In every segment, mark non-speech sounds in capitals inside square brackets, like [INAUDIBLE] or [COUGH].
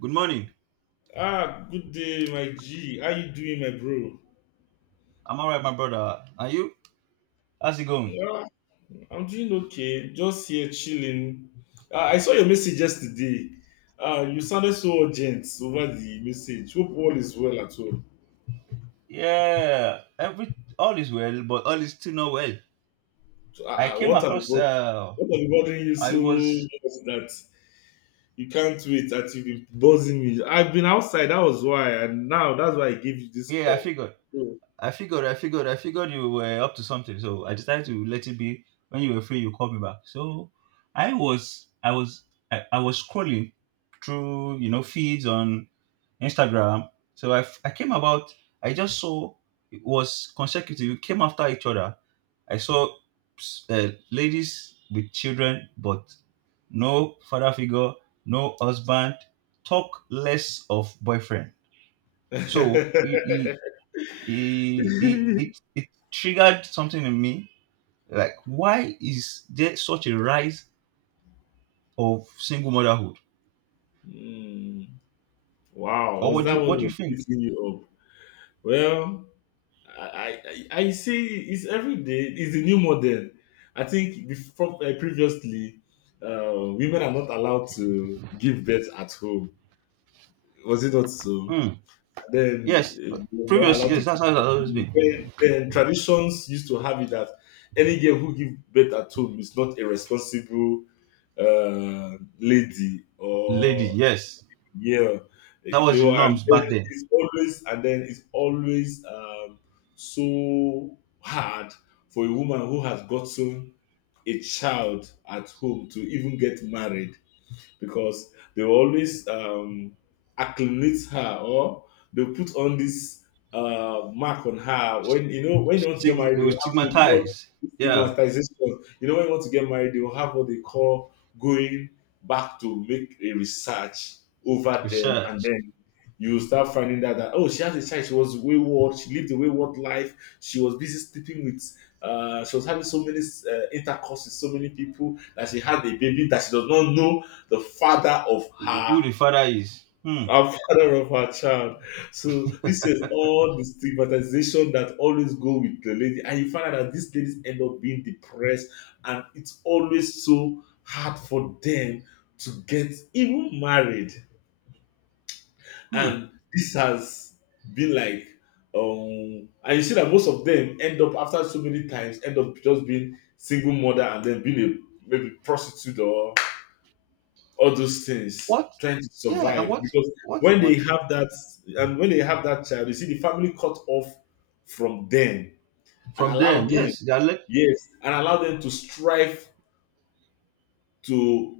Good morning. Ah, good day, my G. How you doing, my bro? I'm all right, my brother. Are you? How's it going? Yeah, I'm doing okay. Just here chilling. Ah, I saw your message yesterday. Ah, you sounded so urgent over the message. Hope all is well at home. Yeah, every all is well, but all is still not well. So, I came what have you across. got? What have you bothering you I so was. much that you can't wait that you've been buzzing me? I've been outside. That was why, and now that's why I gave you this Yeah, I call. figured. So- I figured. I figured. I figured you were up to something, so I decided to let it be. When you were free, you called me back. So I was. I was. I was scrolling through, feeds on Instagram. So I came about. I just saw it was consecutive, it came after each other. I saw ladies with children, but no father figure, no husband, talk less of boyfriend. So [LAUGHS] it triggered something in me, like, why is there such a rise of single motherhood? Hmm. Wow, Or was what do that you, what what do you was think? keeping you up? Well, I say it's every day. It's a new model. I think before previously, women are not allowed to give birth at home. Was it not so? Hmm. And then Yes, they're not previous, allowed to yes, that's give how it birth. has at always home. been. Then traditions used to have it that any girl who gives birth at home is not a responsible lady Lady, or yes. yeah. That They was the were, and norms then back then. It's always so hard for a woman who has gotten a child at home to even get married because they will always acclimate her or they'll put on this mark on her. When you know when you want to get Stigma, married, they they'll were have they do what stigmatized, yeah. stigmatization. You know when you want to get married, they'll have what they call going back to make a research over them, and Research. then you start finding that oh she has a child, she was wayward, she lived a wayward life, she was busy sleeping with she was having so many intercourse with so many people that she had a baby that she does not know the father of her Who the father is. Hmm. a father of her child. So this is all the stigmatization that always go with the lady. And you find out that these ladies end up being depressed and it's always so hard for them to get even married. Hmm. And this has been like and you see that most of them end up after so many times end up just being single mother and then being a maybe prostitute or all those things What? trying to Yeah. And survive because when they what? have that when they have that child you see the family cut off from them and From allow them, them, yes, they are like. yes, and allow them to strive to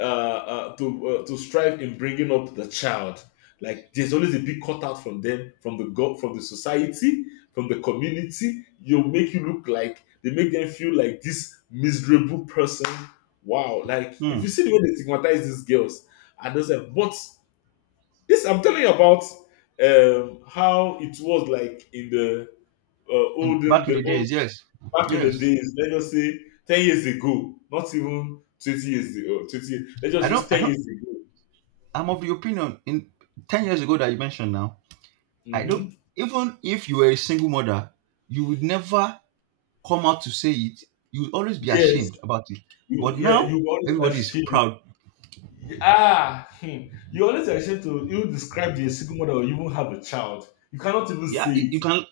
to strive in bringing up the child. Like there's always a big cut out from them from the from the society, from the community. You make you look like they make them feel like this miserable person. Wow, like if Hmm. you see the way they stigmatize these girls and those but this I'm telling you about how it was like in the And olden back in the the old days, yes, back in the yes. days. Let's just say 10 years ago, not even 20 years ago. Oh, 20 Let's just i use don't I ten don't years ago. I'm of the opinion, in 10 years ago that you mentioned now, I don't Hmm. even if you were a single mother, you would never come out to say it. You would always be Yes, ashamed about it. you, But yeah, now you were always everybody is ashamed. proud. Ah, hmm. You always ashamed to you describe the single mother or even have a child. You cannot even Yeah, say you, it. you can.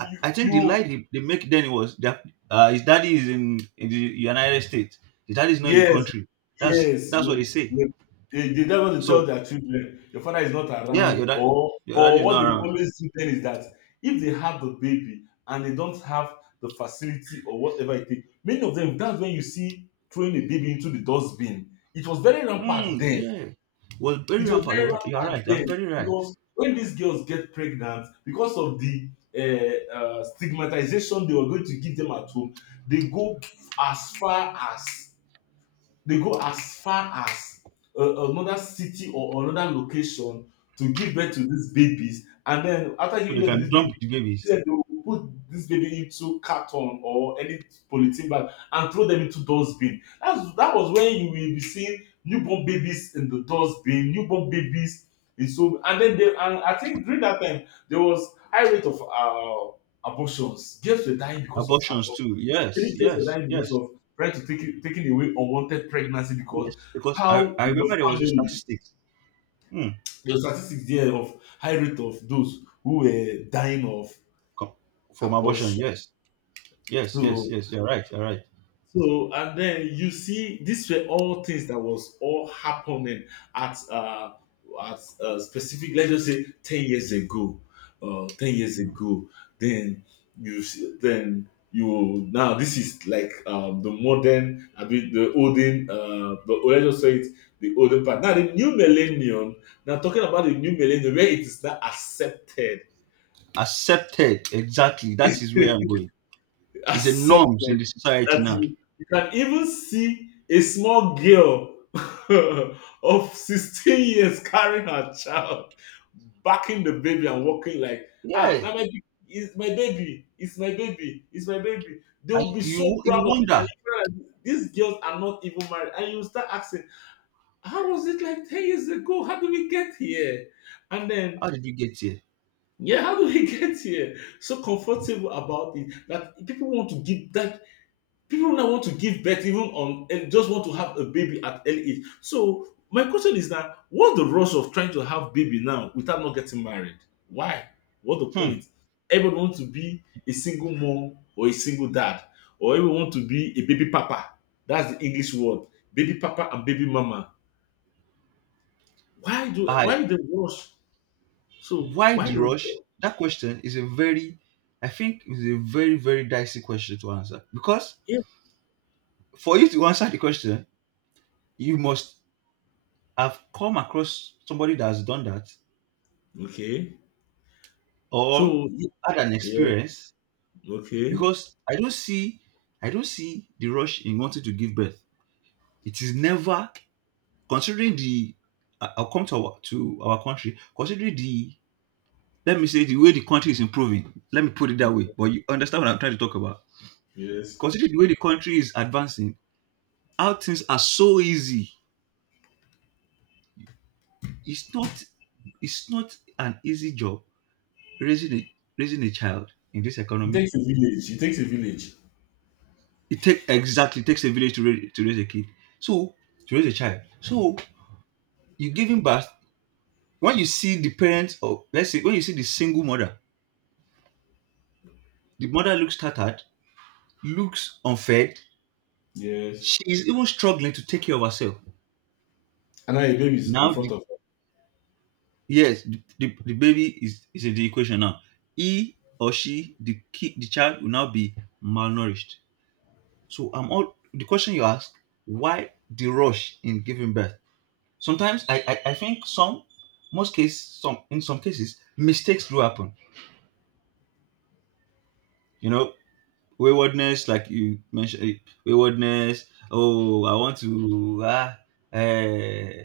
I, I think the lie you they make then was that his daddy is in the United States. His daddy is not in the Yes, country. that's yes. that's what they say. they, they don't want to tell So their children your father is not yeah, around, or your daddy or is what not they around. always do then is that if they have the baby and they don't have the facility or whatever it takes, many of them that's when you see throwing a baby into the dustbin. It was very rampant Mm, then. yeah. Well, very It was rampant. very You are rampant right. You're then very right. because when these girls get pregnant, because of the stigmatization they were going to give them at home, they go as far as they go as far as another city or another location to give birth to these babies, and then after So giving they birth to this can dump baby, the see babies. them, they will put this baby into carton or any polythene bag and throw them into dustbin. That was when you will be seeing newborn babies in the dustbin, newborn babies in. So and then they, and I think during that time there was high rate of abortions. Girls were dying because of Abortions abortion. too, Many yes, tests were yes, done in yes. of trying to taking away unwanted pregnancy because Yes, because i how i in the remember there was a family statistic. Hmm. the statistics there of high rate of those who were dying of co- from abortion, abortion. yes. Yes, yes, So yes, you're right. You're right. So and then you see, these were all things that was all happening at specific. Let's just say 10 years ago, 10 years ago. Then you see, then you now this is like the modern, I mean the olden, the let's just say it, the olden part. Now the new millennium. Now talking about the new millennium, where it is now accepted. Accepted, exactly. That is where I'm [LAUGHS] going. It's a norms Accepted in the society that now. you can even see a small girl [LAUGHS] of 16 years carrying her child, backing the baby and walking like, ah, Yeah, now it's my baby, it's my baby, it's my baby. They and will be so you proud of it. wonder, And you feel like these girls are not even married. And you start asking, how was it like 10 years ago? How do we get here? And then, how did you get here? yeah, how do we [LAUGHS] get here? So comfortable about it that people want to give that people now want to give birth even on and just want to have a baby at early age. So my question is that what's the rush of trying to have baby now without not getting married? Why? What the Hmm. point? Everybody wants to be a single mom or a single dad, or everyone want to be a baby papa. That's the English word, baby papa and baby mama. Why do I why the rush? So Why why the the rush? That question is a very, I think, is a very, very dicey question to answer, because yeah. for you to answer the question, you must have come across somebody that has done that, Okay? or So had an yeah, experience. okay, Because I don't see the rush in wanting to give birth. It is never. Considering the, I'll come to our country, considering the, let me say the way the country is improving. Let me put it that way. But you understand what I'm trying to talk about. yes. Considering the way the country is advancing, how things are so easy. It's not it's not an easy job raising a raising a child in this It economy. takes a village. It takes a village. It take exactly takes a village to raise a kid. So to raise a child. So you giving birth, when you see the parents, or let's say when you see the single mother, the mother looks tattered, looks unfed. Yes. She is even struggling to take care of herself. And now your baby is in Now, front the, of her. yes, the, the, the baby is in the equation now. He or she, the kid, the child will now be malnourished. So I'm all the question you ask: why the rush in giving birth? Sometimes I think most cases, some cases, mistakes do happen. You know, waywardness, like you mentioned, waywardness. Oh, I want to eh,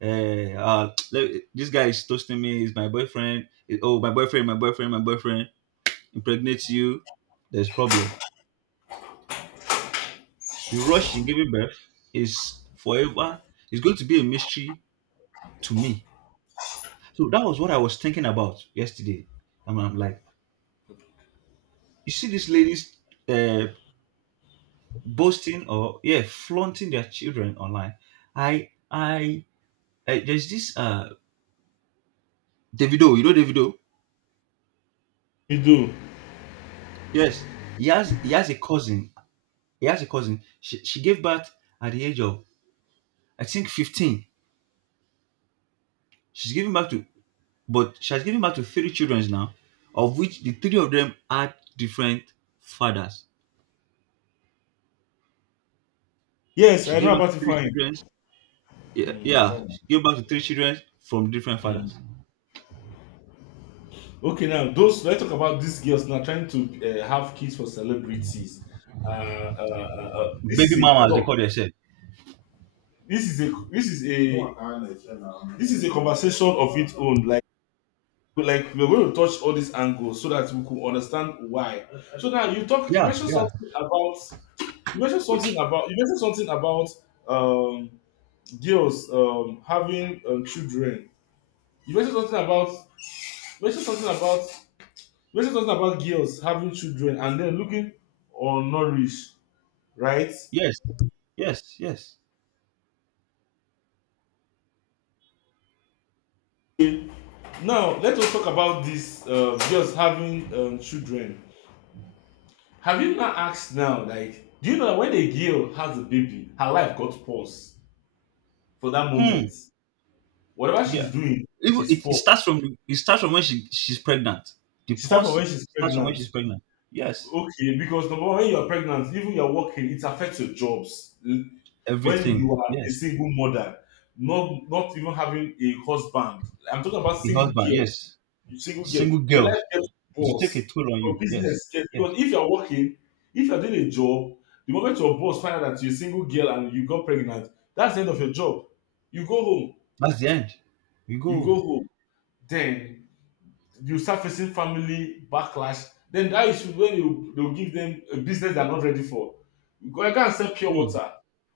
hey, this guy is toasting me. He's my boyfriend. Oh, my boyfriend, my boyfriend, my boyfriend impregnates you. There's problem. The rush in giving birth is forever. It's going to be a mystery to me. So that was what I was thinking about yesterday. And I'm like, you see these ladies uh, boasting, or yeah, flaunting their children online. I, I, I There's this Davido. You know Davido? You do. Yes. He has a cousin. He has a cousin. She gave birth at the age of, I think, 15. She's giving birth to, But she has given birth to three children now, of which the three of them had different fathers. Yes, She I gave know birth about to it three fine. children. Yeah, Mm. I yeah, know. she gave birth to three children from different Mm. fathers. Okay, now those let's talk about these girls now trying to have kids for celebrities. This is Baby a mama, as they talk. call themselves. This is a this is no a one can understand now. This is a conversation of its own. Like we're going to touch all these angles so that we could understand why. So now you talk. Yeah, yeah. You mentioned something about um, girls having children. You mentioned something about mentioned something about Mentioned something about girls having children and then looking undernourished, right? Yes, yes, yes. Now let us talk about this girls having children. Have you not asked now, like, do you know that when a girl has a baby, her life got paused for that moment. Hmm. Whatever Yeah. she's doing Even is paused. It starts from when she's pregnant. The She start from when pause she's starts from when pregnant. she's pregnant. Yes. Okay, because number one, when you're pregnant, even you're working, it affects your jobs. When Everything. you are a Yes. single mother, not even having a husband. I'm talking about A single husband, girls. yes. You single girl, Single your life girls, gets it will take a boss. toll on Your you. Yes, business gets yes. because if you're working, if you're doing a job, the moment your boss finds out that you're a single girl and you got pregnant, that's the end of your job. You go home. That's the end. We You go. go home. Then you start facing family backlash then that is when you they'll give them a business they're not ready for. Go and sell pure Mm. water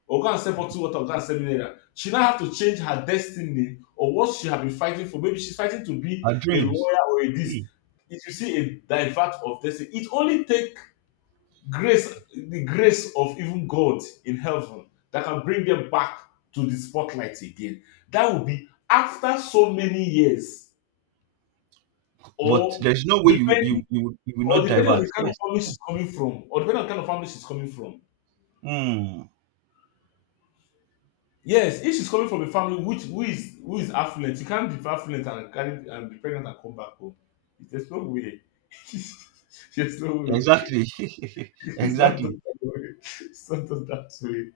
or go and sell bottled water or go and sell mineral. She now have to change her destiny or what she have been fighting for, maybe she's fighting to be Our a dreams. lawyer or a this. Mm. If you see a divert of destiny, it only take grace the grace of even God in heaven that can bring them back to the spotlight again. That will be after so many years But or there's no way depending you will not depending on divert. the kind of Yes. family she's Yes. coming from, or depending on the kind of family she's coming from. Mm. Yes, if she's coming from a family which who is affluent, you can't be affluent and carry and be pregnant and come back home. There's no way. [LAUGHS] There's no way. Exactly. [LAUGHS] It's not Exactly. done that way. It's not done that way.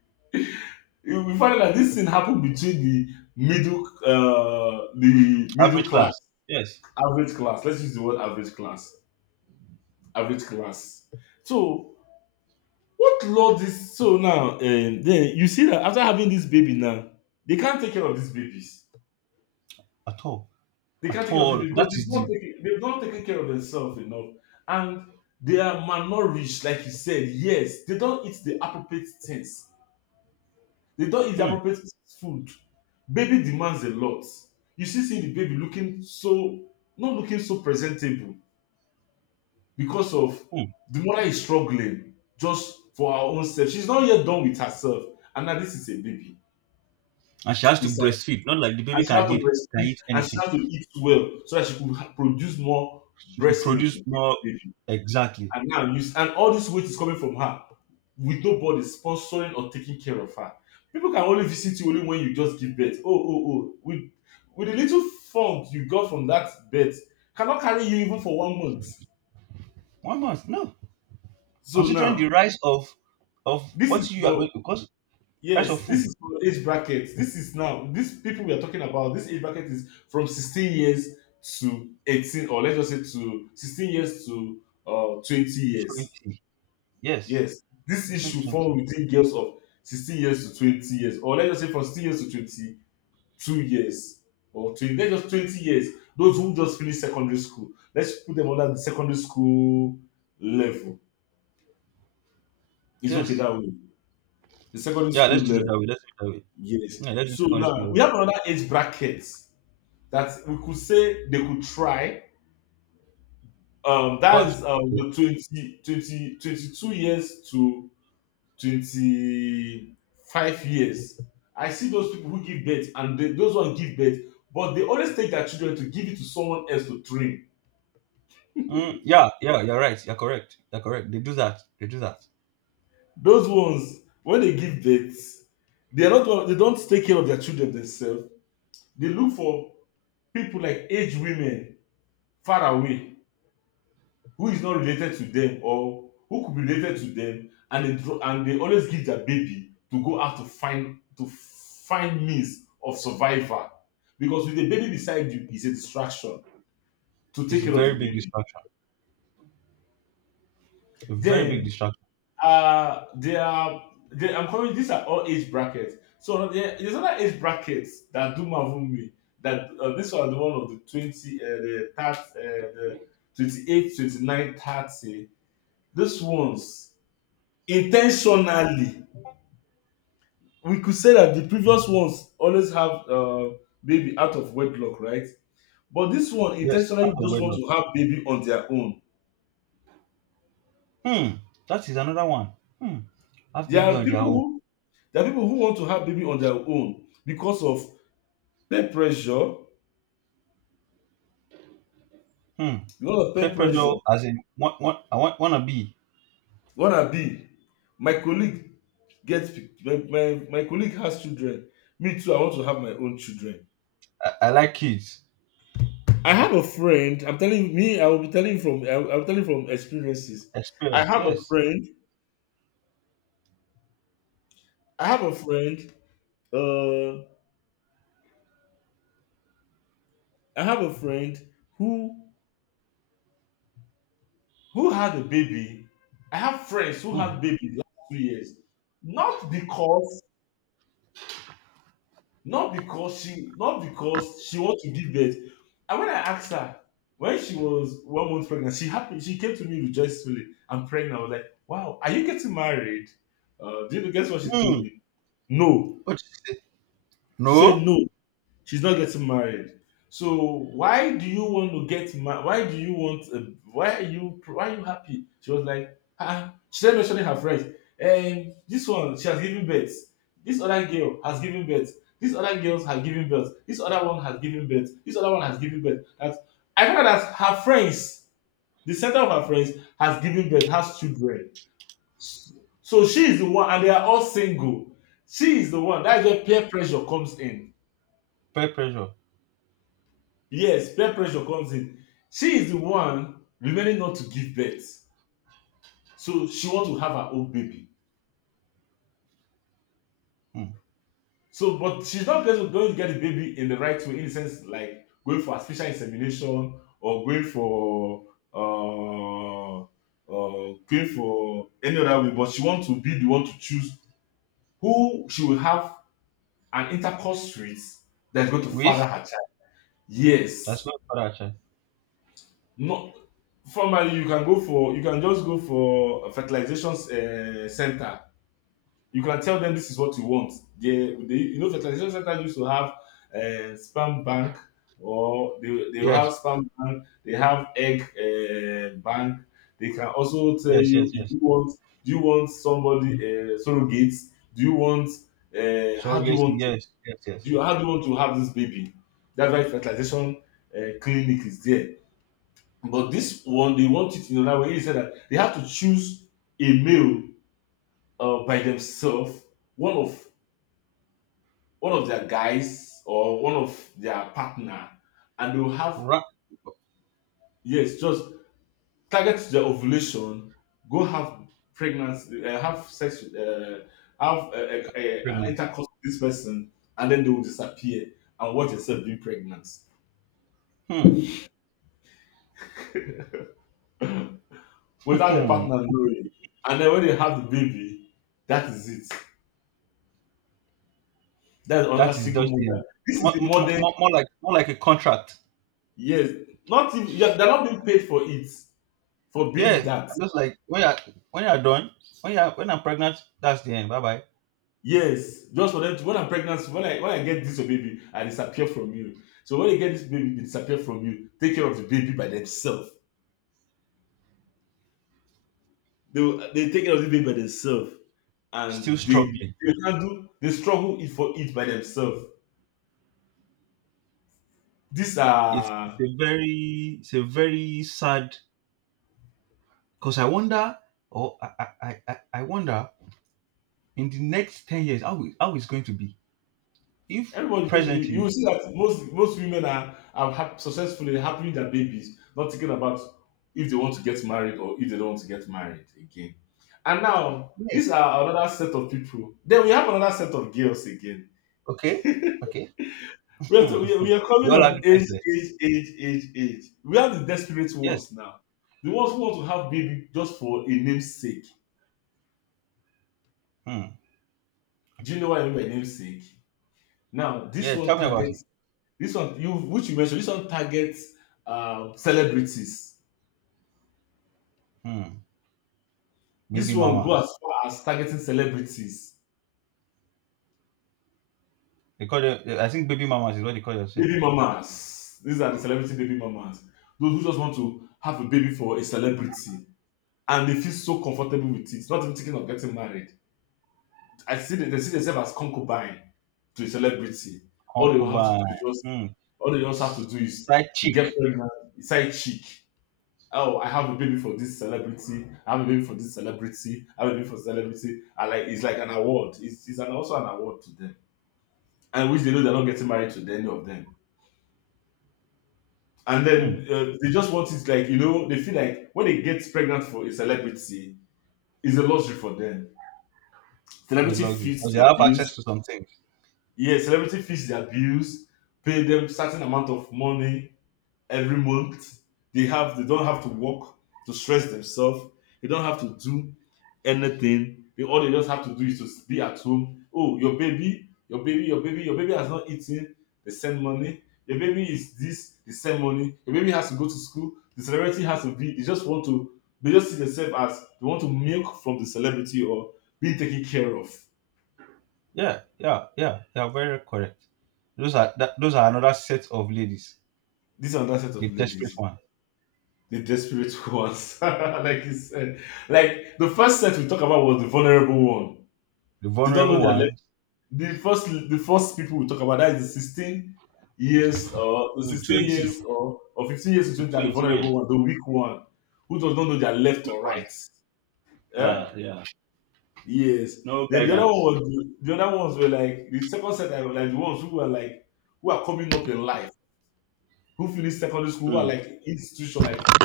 You will find that this thing happened between the middle Average class, class. Yes. average class. Let's use the word average class. Average class. So what law this so now? Then you see that after having this baby now, they can't take care of these babies. At all. They can't At take care of these all. babies because That is the. They've not taken care of themselves enough, and they are malnourished, like you said. Yes, they don't eat the appropriate things. They don't eat the Mm. appropriate food. Baby demands a lot. You see the baby looking so not looking so presentable because of Mm. the mother is struggling just for her own self. She's not yet done with herself, and now this is a baby And she has to breastfeed. Not like the and baby she had to can breastfeed eat and she anything. had to eat well so that she could produce more She could breast milk to produce give more. the baby. Exactly. And now and all this weight is coming from her with nobody sponsoring or taking care of her. People can only visit you only when you just give birth. Oh, oh, oh, with the little fund you got from that birth cannot carry you even for 1 month. One month. No. So Considering the now rise of this what is you are for going, because price of yes, this food, is for age bracket. This is now these people we are talking about. This age bracket is from 16 years to 18, or let's just say to 16 years to 20 years. 20. Yes. Yes, this 16 to issue fall 20. within girls of 16 years to 20 years, or let's just say from 16 years to 22 years, or 20, let's just 20 years. Those who just finished secondary school, let's put them under the secondary school level. It's okay Yes. that way. The secondary Yeah, school let's do it level, that way. Let's do it that way. yes. Yeah, let's do So secondary school now we level. have another age bracket that we could say they could try. That Cause, is okay. the 22 years to 25 years. I see those people who give birth and those ones give birth, but they always take their children to give it to someone else to train. Mm, yeah, yeah, you're right. You're correct. You're correct. They do that. They do that. Those ones, when they give birth, they are not they don't take care of their children themselves. They look for people like aged women far away who is not related to them or who could be related to them and and they always give their baby to go out to find means of survival because with the baby beside you is a distraction to take It's a care of the very big baby. distraction. A very big Then distraction. uh they are I'm calling these are all age brackets. So there's other age brackets that do marvel me, that this was the one of the 20, the 30, the 28, 29, 30. These ones intentionally, we could say that the previous ones always have baby out of wedlock, right? But this one Yes, intentionally out of just want wedlock. to have baby on their own. Hmm. That is another one. Hmm. Have there baby are on their people own. who there are people who want to have baby on their own because of peer pressure. Hmm. because of Peer peer pressure, pressure as in one, I want wanna be. Wanna be, my colleague gets my, my my colleague has children, me too, I want to have my own children. I like kids. I have a friend I'm telling me I will be telling from experiences. i Experience. have a Yes. friend I have a friend. Uh, I have a friend who had a baby. I have friends who Hmm. had babies last 2 years. Not because, Not because she wants to give birth. And when I asked her, when she was 1 month pregnant, she happy. She came to me rejoicefully, "I'm pregnant." I was like, "Wow, are you getting married?" Guess what she told Hmm. me? No. What you say? She said No. no. She's not getting married. So why do you want to get married? Why do you want? A, why are you? Why are you happy? She was like, ah. She started mentioning her friends. This one she has given birth. This other girl has given birth. This other girls have given birth. This other one has given birth. This other one has given birth. That I found out that her friends, the center of her friends, has given birth, has children. So she is the one, and they are all single. She is the one. That's where peer pressure comes in. Peer pressure. Yes, peer pressure comes in. She is the one remaining not to give birth. So she wants to have her own baby. Hmm. So, but she's not going to get the baby in the right way, in the sense like going for artificial insemination or uh, going for any other way. But she wants to be the one to choose who she will have an intercourse with that's going to father With, her child. that's Yes. not for that child. No, formally you can go for you can just go for a fertilization center. You can tell them this is what you want. They fertilization center used to have sperm bank, or they will have Yes, sperm bank. They have egg, bank. They can also tell yes, you, yes, if yes. you want do you want somebody, surrogate. Do you want how do you Surrogacy. want to Yes, yes, yes, do yes. you, How do you want to have this baby? That's why fertilization clinic is there, but this one, they want it in another way. He said that they have to choose a male, by themselves, one of one of their guys or one of their partner, and they'll have. Ra- Yes, just target their ovulation, go have pregnancy, have sex with, have an Pregnant. intercourse with this person, and then they will disappear and watch themselves being pregnant Hmm. without the [LAUGHS] partner knowing. And then when they have the baby, that is it. That's another That is single just the mother. end. This is the modern, More like a contract. yes. Not even, yeah, they're not being paid for it, for being Yeah, that. just like when you're done, when I'm pregnant, that's the end. Bye bye. Yes, just for them to, when I'm pregnant, when I get this baby, I disappear from you. So when they get this baby, they disappear from you. Take care of the baby by themselves. They take care of the baby by themselves, Still and they struggling. they handle they struggle it for it by themselves. These are It's a very sad, because I wonder, or I wonder, in the next 10 years how is, going to be if Everybody's going to be. You will presently. see that most women are successful in having their babies, not thinking about if they want to get married or if they don't want to get married again. And now Yeah. these are another set of people. Then we have another set of girls again. Okay. Okay. We are, to, Hmm. we, are, We [LAUGHS] are We coming all have on age, differences. age, age, age, age. We have the desperate Yes. ones now. The ones who want to have baby just for a name's sake. Hmm. Do you know what I mean by namesake? Now this Yeah, one tell me about it. targets This one, you which you mentioned. This one targets celebrities. Hmm. This Baby one go as mamas, far as targeting celebrities, they call them. I think baby mamas is what they call yourself. baby mamas. These are the celebrity baby mamas. Those who just want to have a baby for a celebrity, and they feel so comfortable with it, not even thinking of getting married. I see they see themselves as concubine to a celebrity. All they will have to do Concubine. is just Hmm. all they just have to do is Side to chick. get pregnant, side chick. Oh, I have a baby for this celebrity. I have a baby for this celebrity. I have a baby for celebrity. I like It's like an award. It's also an award to them. And which they know they're not getting married to any of them. And Hmm. then they just want it like, they feel like when they get pregnant for a celebrity, it's a luxury for them. It's a Celebrity luxury feeds because they their have access bills. to some things. Yeah, celebrity feeds their bills, pay them certain amount of money every month. They don't have to work to stress themselves. They don't have to do anything. They All they just have to do is to be at home. Oh, your baby, your baby, your baby, your baby has not eaten. They send money. Your baby is this. They send money. Your baby has to go to school. The celebrity has to be. They just want to. They just see themselves as they want to milk from the celebrity or being taken care of. Yeah, yeah, yeah, they are very correct. Those are another set of ladies. This and that set of The desperate ladies. one. The desperate ones. [LAUGHS] Like it's like the first set we talk about was the vulnerable one. The They don't vulnerable know their left. one. The first people we talk about, that is the 16 years or the To 16 20, years, or, 15 years to between, are the 20 vulnerable years, one, the weak one, who does not know their the left weak or one. right. Eh? Yeah, yeah. Yes. No Then the other one guidance. was the other ones were like the second set, I was like the ones who were like who are coming up in life, who finished secondary school, who are Mm. like institution, like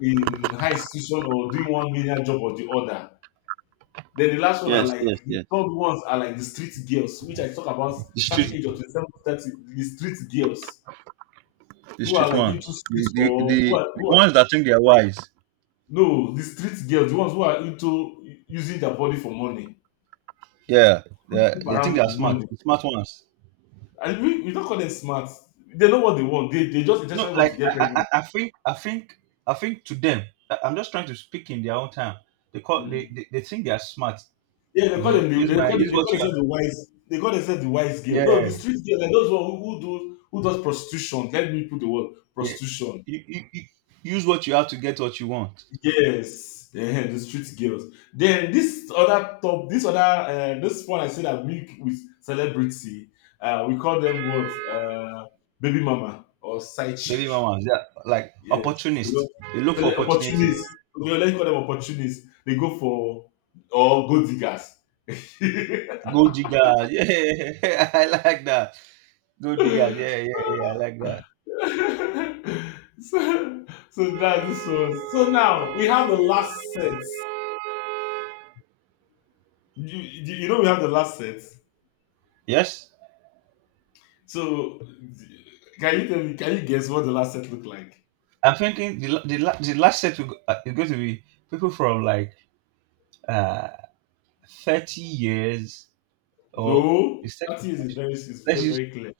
in high institution, or doing one million job or the other. Then the last one are Yes, yes, like the yes. third ones are like the street girls, which I talk about The certain street. age of 27 to 30, the street girls The who are street like into ones. Streets or The who are ones that think they're wise. no, the street girls, the ones who are into using their body for money, Yeah, who they sleep they think around they're for smart. money. The smart ones. And we don't call them smart. They know what they want. They just No, intentionally want like to get pregnant. I think. I think to them. I'm just trying to speak in their own time. Mm. They think they're smart. Yeah, You know, use they what call you themselves the wise, they call themselves the wise girl. have. No, Yeah, the street girls like those one who does prostitution. Let me put the word yeah. prostitution. You use what you have to get what you want. Yes, ehen, the street girls. Then this other top, this other this one I said I milk with celebrity. We call them what? Baby mama or side chick. Baby mamas, yeah, like Yes, They go- opportunists. They look for opportunity. opportunists. Okay, let's call them opportunists. They go for, or gold diggers. [LAUGHS] Gold diggers. Yeah, [LAUGHS] I like that. Gold diggers. Yeah, yeah, yeah. I like that. so, so that's this one. So now we have the last set. You know we have the last set. Yes, So, can you tell me? Can you guess what the last set looked like? I'm thinking the last set is going to be people from, like, uh 30 years. Or No, is that thirty too years much? Is Let's so use, very clear.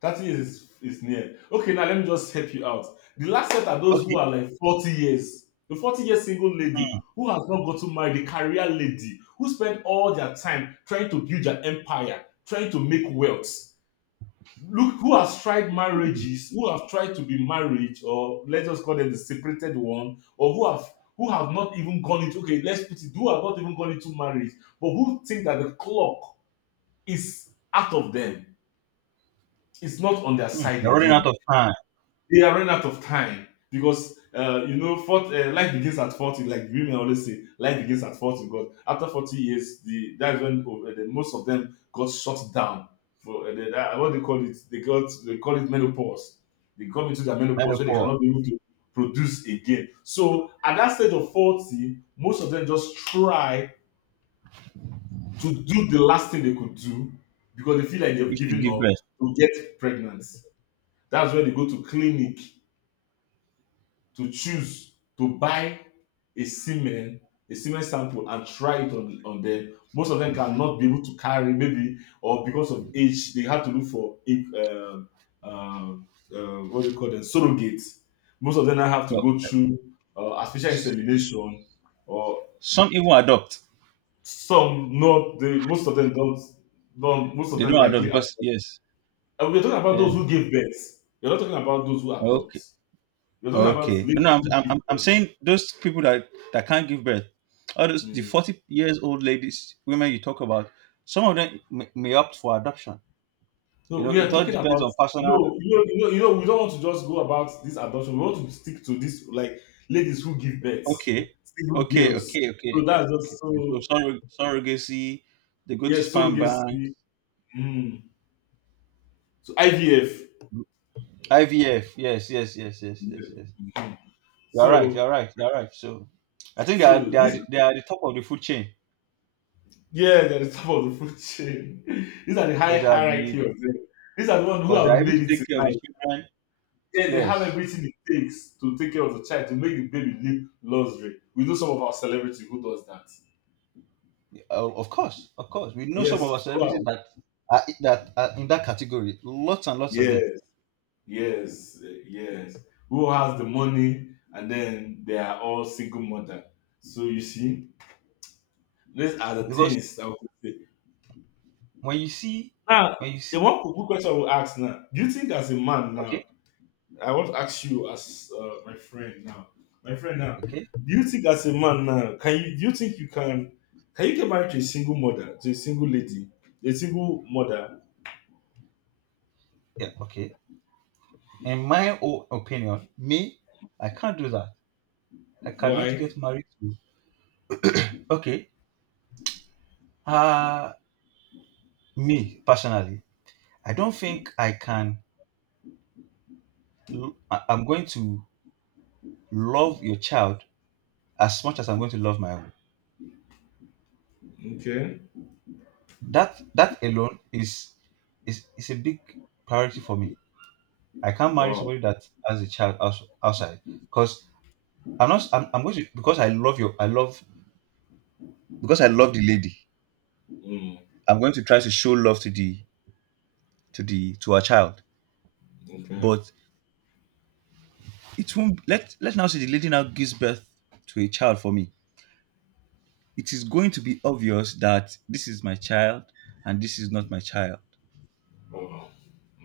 30 years is near. Okay, now let me just help you out. The last set are those who okay. are like 40 years. The 40-year single lady Mm, who has not gotten married, the career lady who spent all their time trying to build their empire, trying to make wealth. Look who has tried mm, marriages, who have tried to be married, or let's just call them the separated one, or who have not even gone into, okay, let's put it, who have not even gone into marriage, but who think that the clock is out of them, it's not on their mm. side You're running out again. of time. They are running out of time because you know, fort life begins at 40. Like women always say, life begins at 40. Because after 40 years, the that's when most of them got shut down for what they call it. They call it menopause. They got into their menopause where they Menopause. cannot be able to produce again. So at that stage of 40, most of them just try to do the last thing they could do because they feel like they've We should given give up birth. to get pregnant. That's when they go to clinic to choose to buy a semen a semen sample and try it on them. Most of them cannot be able to carry, maybe, or because of age they have to look for um, um, what do you call them, surrogates. Most of them now have to So, go through artificial insemination or some even adopt. some not they most of them don't most of They them don't likely adopt are, because, yes, and we're talking about yeah. those who give birth. You're not talking about those who adopt. Okay. You're talking about Okay. No, ladies who give. I'm saying those people that can't give birth, all those, the 40 years old ladies, women you talk about, some of them may opt for adoption. You No, know, we are it all talking depends about. on personal. No, we don't want to just go about this adoption. We want to stick to this, like ladies who give birth, Okay. single Okay. girls. Okay. Okay. So Okay. that's just Okay. So so. Surrogacy, they go to Yes, sperm banks. surrogacy. Mm. So IVF. IVF. Yes. Yes. Yes. Yes. Yes. Yeah. Yes. Mhm. You're right. You're So right. You're right. So I think so this they are the top of the food chain, yeah, they're the top of the food chain. [LAUGHS] These are the high because hierarchy of them. These are the ones who because they have are able to made it in take care of life. the children. Yeah, they have Yes. everything it takes to take care of the child, to make the baby live luxury. We know some of our celebrity who does that. Oh, of course, of course. We know some of our Yes, who celebrities has. That are in that category. Lots and lots of them. Yes, yes, eh, yes. Who has the money and then they are all single mother. So you see, these are the Because things that we could say. when you see, Now, when you the see, one good question I will ask now. Do you think as a man now, okay, I want to ask you as my friend now, do okay, you think as a man now, can you do you think you can you get married to a single mother, to a single lady, a single mother? yeah, okay. In my own opinion, me, I can't do that. I cannot Why? get married to. Okay, uh me personally, I don't think I can. I'm going to love your child as much as I'm going to love my own. Okay. That alone is a big priority for me. I can't marry Wow. somebody that has a child outside, because I'm not. I'm going to, because I love your. I love because I love the lady. Mm, I'm going to try to show love to the, to her child, okay. but it won't. Let's now say the lady now gives birth to a child for me. It is going to be obvious that this is my child and this is not my child. Oh,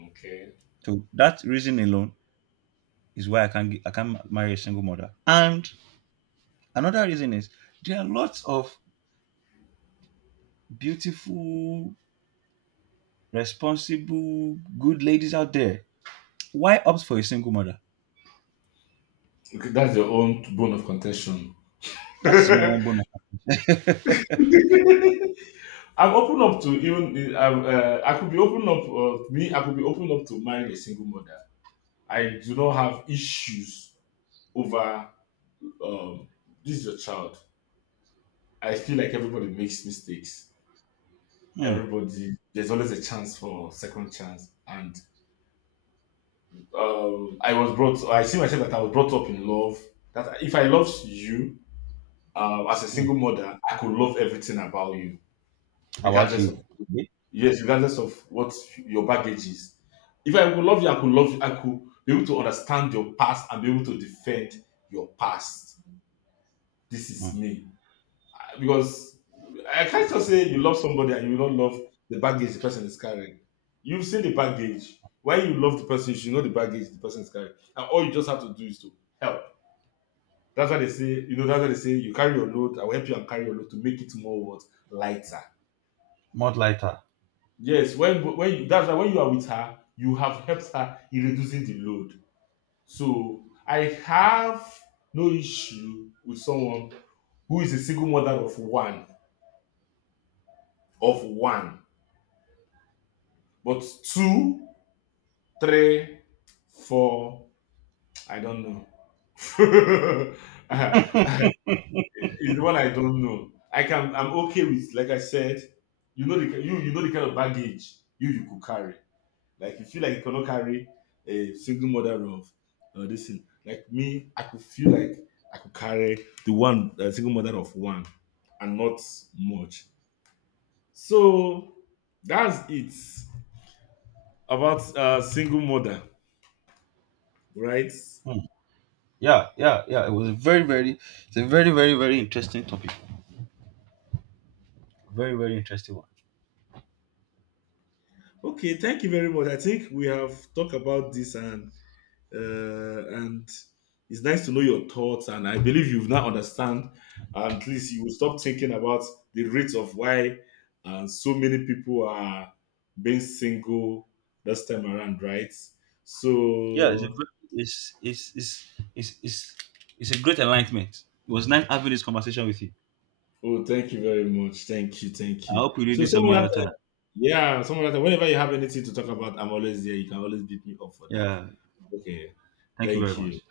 okay. So that reason alone is why I can't marry a single mother. And another reason is there are lots of beautiful, responsible, good ladies out there. Why opt for a single mother? Okay, that's your own bone of contention. That's my own bonus. [LAUGHS] I'm open up to even I could be open up me. I could be open up to marrying a single mother. I do not have issues over um, this is your child. I feel like everybody makes mistakes. Hmm. Everybody, there's always a chance for second chance. And I was brought. I see myself that I was brought up in love. That if I love you, as a Hmm. single mother, I could love everything about you, How about regardless you? of. Okay. Yes, regardless of what your baggage is. If I could love you, I could love you, I could be able to understand your past and be able to defend your past. This is Hmm. me. Because I can't just say you love somebody and you don't love the baggage the person is carrying. You've seen the baggage. When you love the person, you should know the baggage the person is carrying. And all you just have to do is to help. That's why they say, that's why they say you carry your load, I will help you and carry your load to make it more what lighter. Much lighter. Yes, when you, that's why when you are with her, you have helped her in reducing the load. So I have no issue with someone who is a single mother of one, of one, but two, three, four, I don't know. [LAUGHS] Is the one I don't know. I'm okay with, like I said, you know the kind of baggage you could carry. Like you feel like you cannot carry a single mother of this thing. Like me, I could feel like I could carry the one a single mother of one, and not much. So that's it about single mother, right? Hmm. Yeah, yeah, yeah. It was a very, very, it's a very, very, very interesting topic. Very, very interesting one. Okay, thank you very much. I think we have talked about this and it's nice to know your thoughts. And I believe you've now understand. And At least you will stop thinking about the rates of why so many people are being single this time around, right? Yeah, it's a So, very, it's, it's, it's, it's, it's, it's a great enlightenment. It was nice having this conversation with you. oh, thank you very much. Thank you, thank I you. hope we do So, this some some other time, other time. yeah, some other time, whenever you have anything to talk about, I'm always there. You can always beat me up for that. Yeah. Okay, Thank you very thank you. much.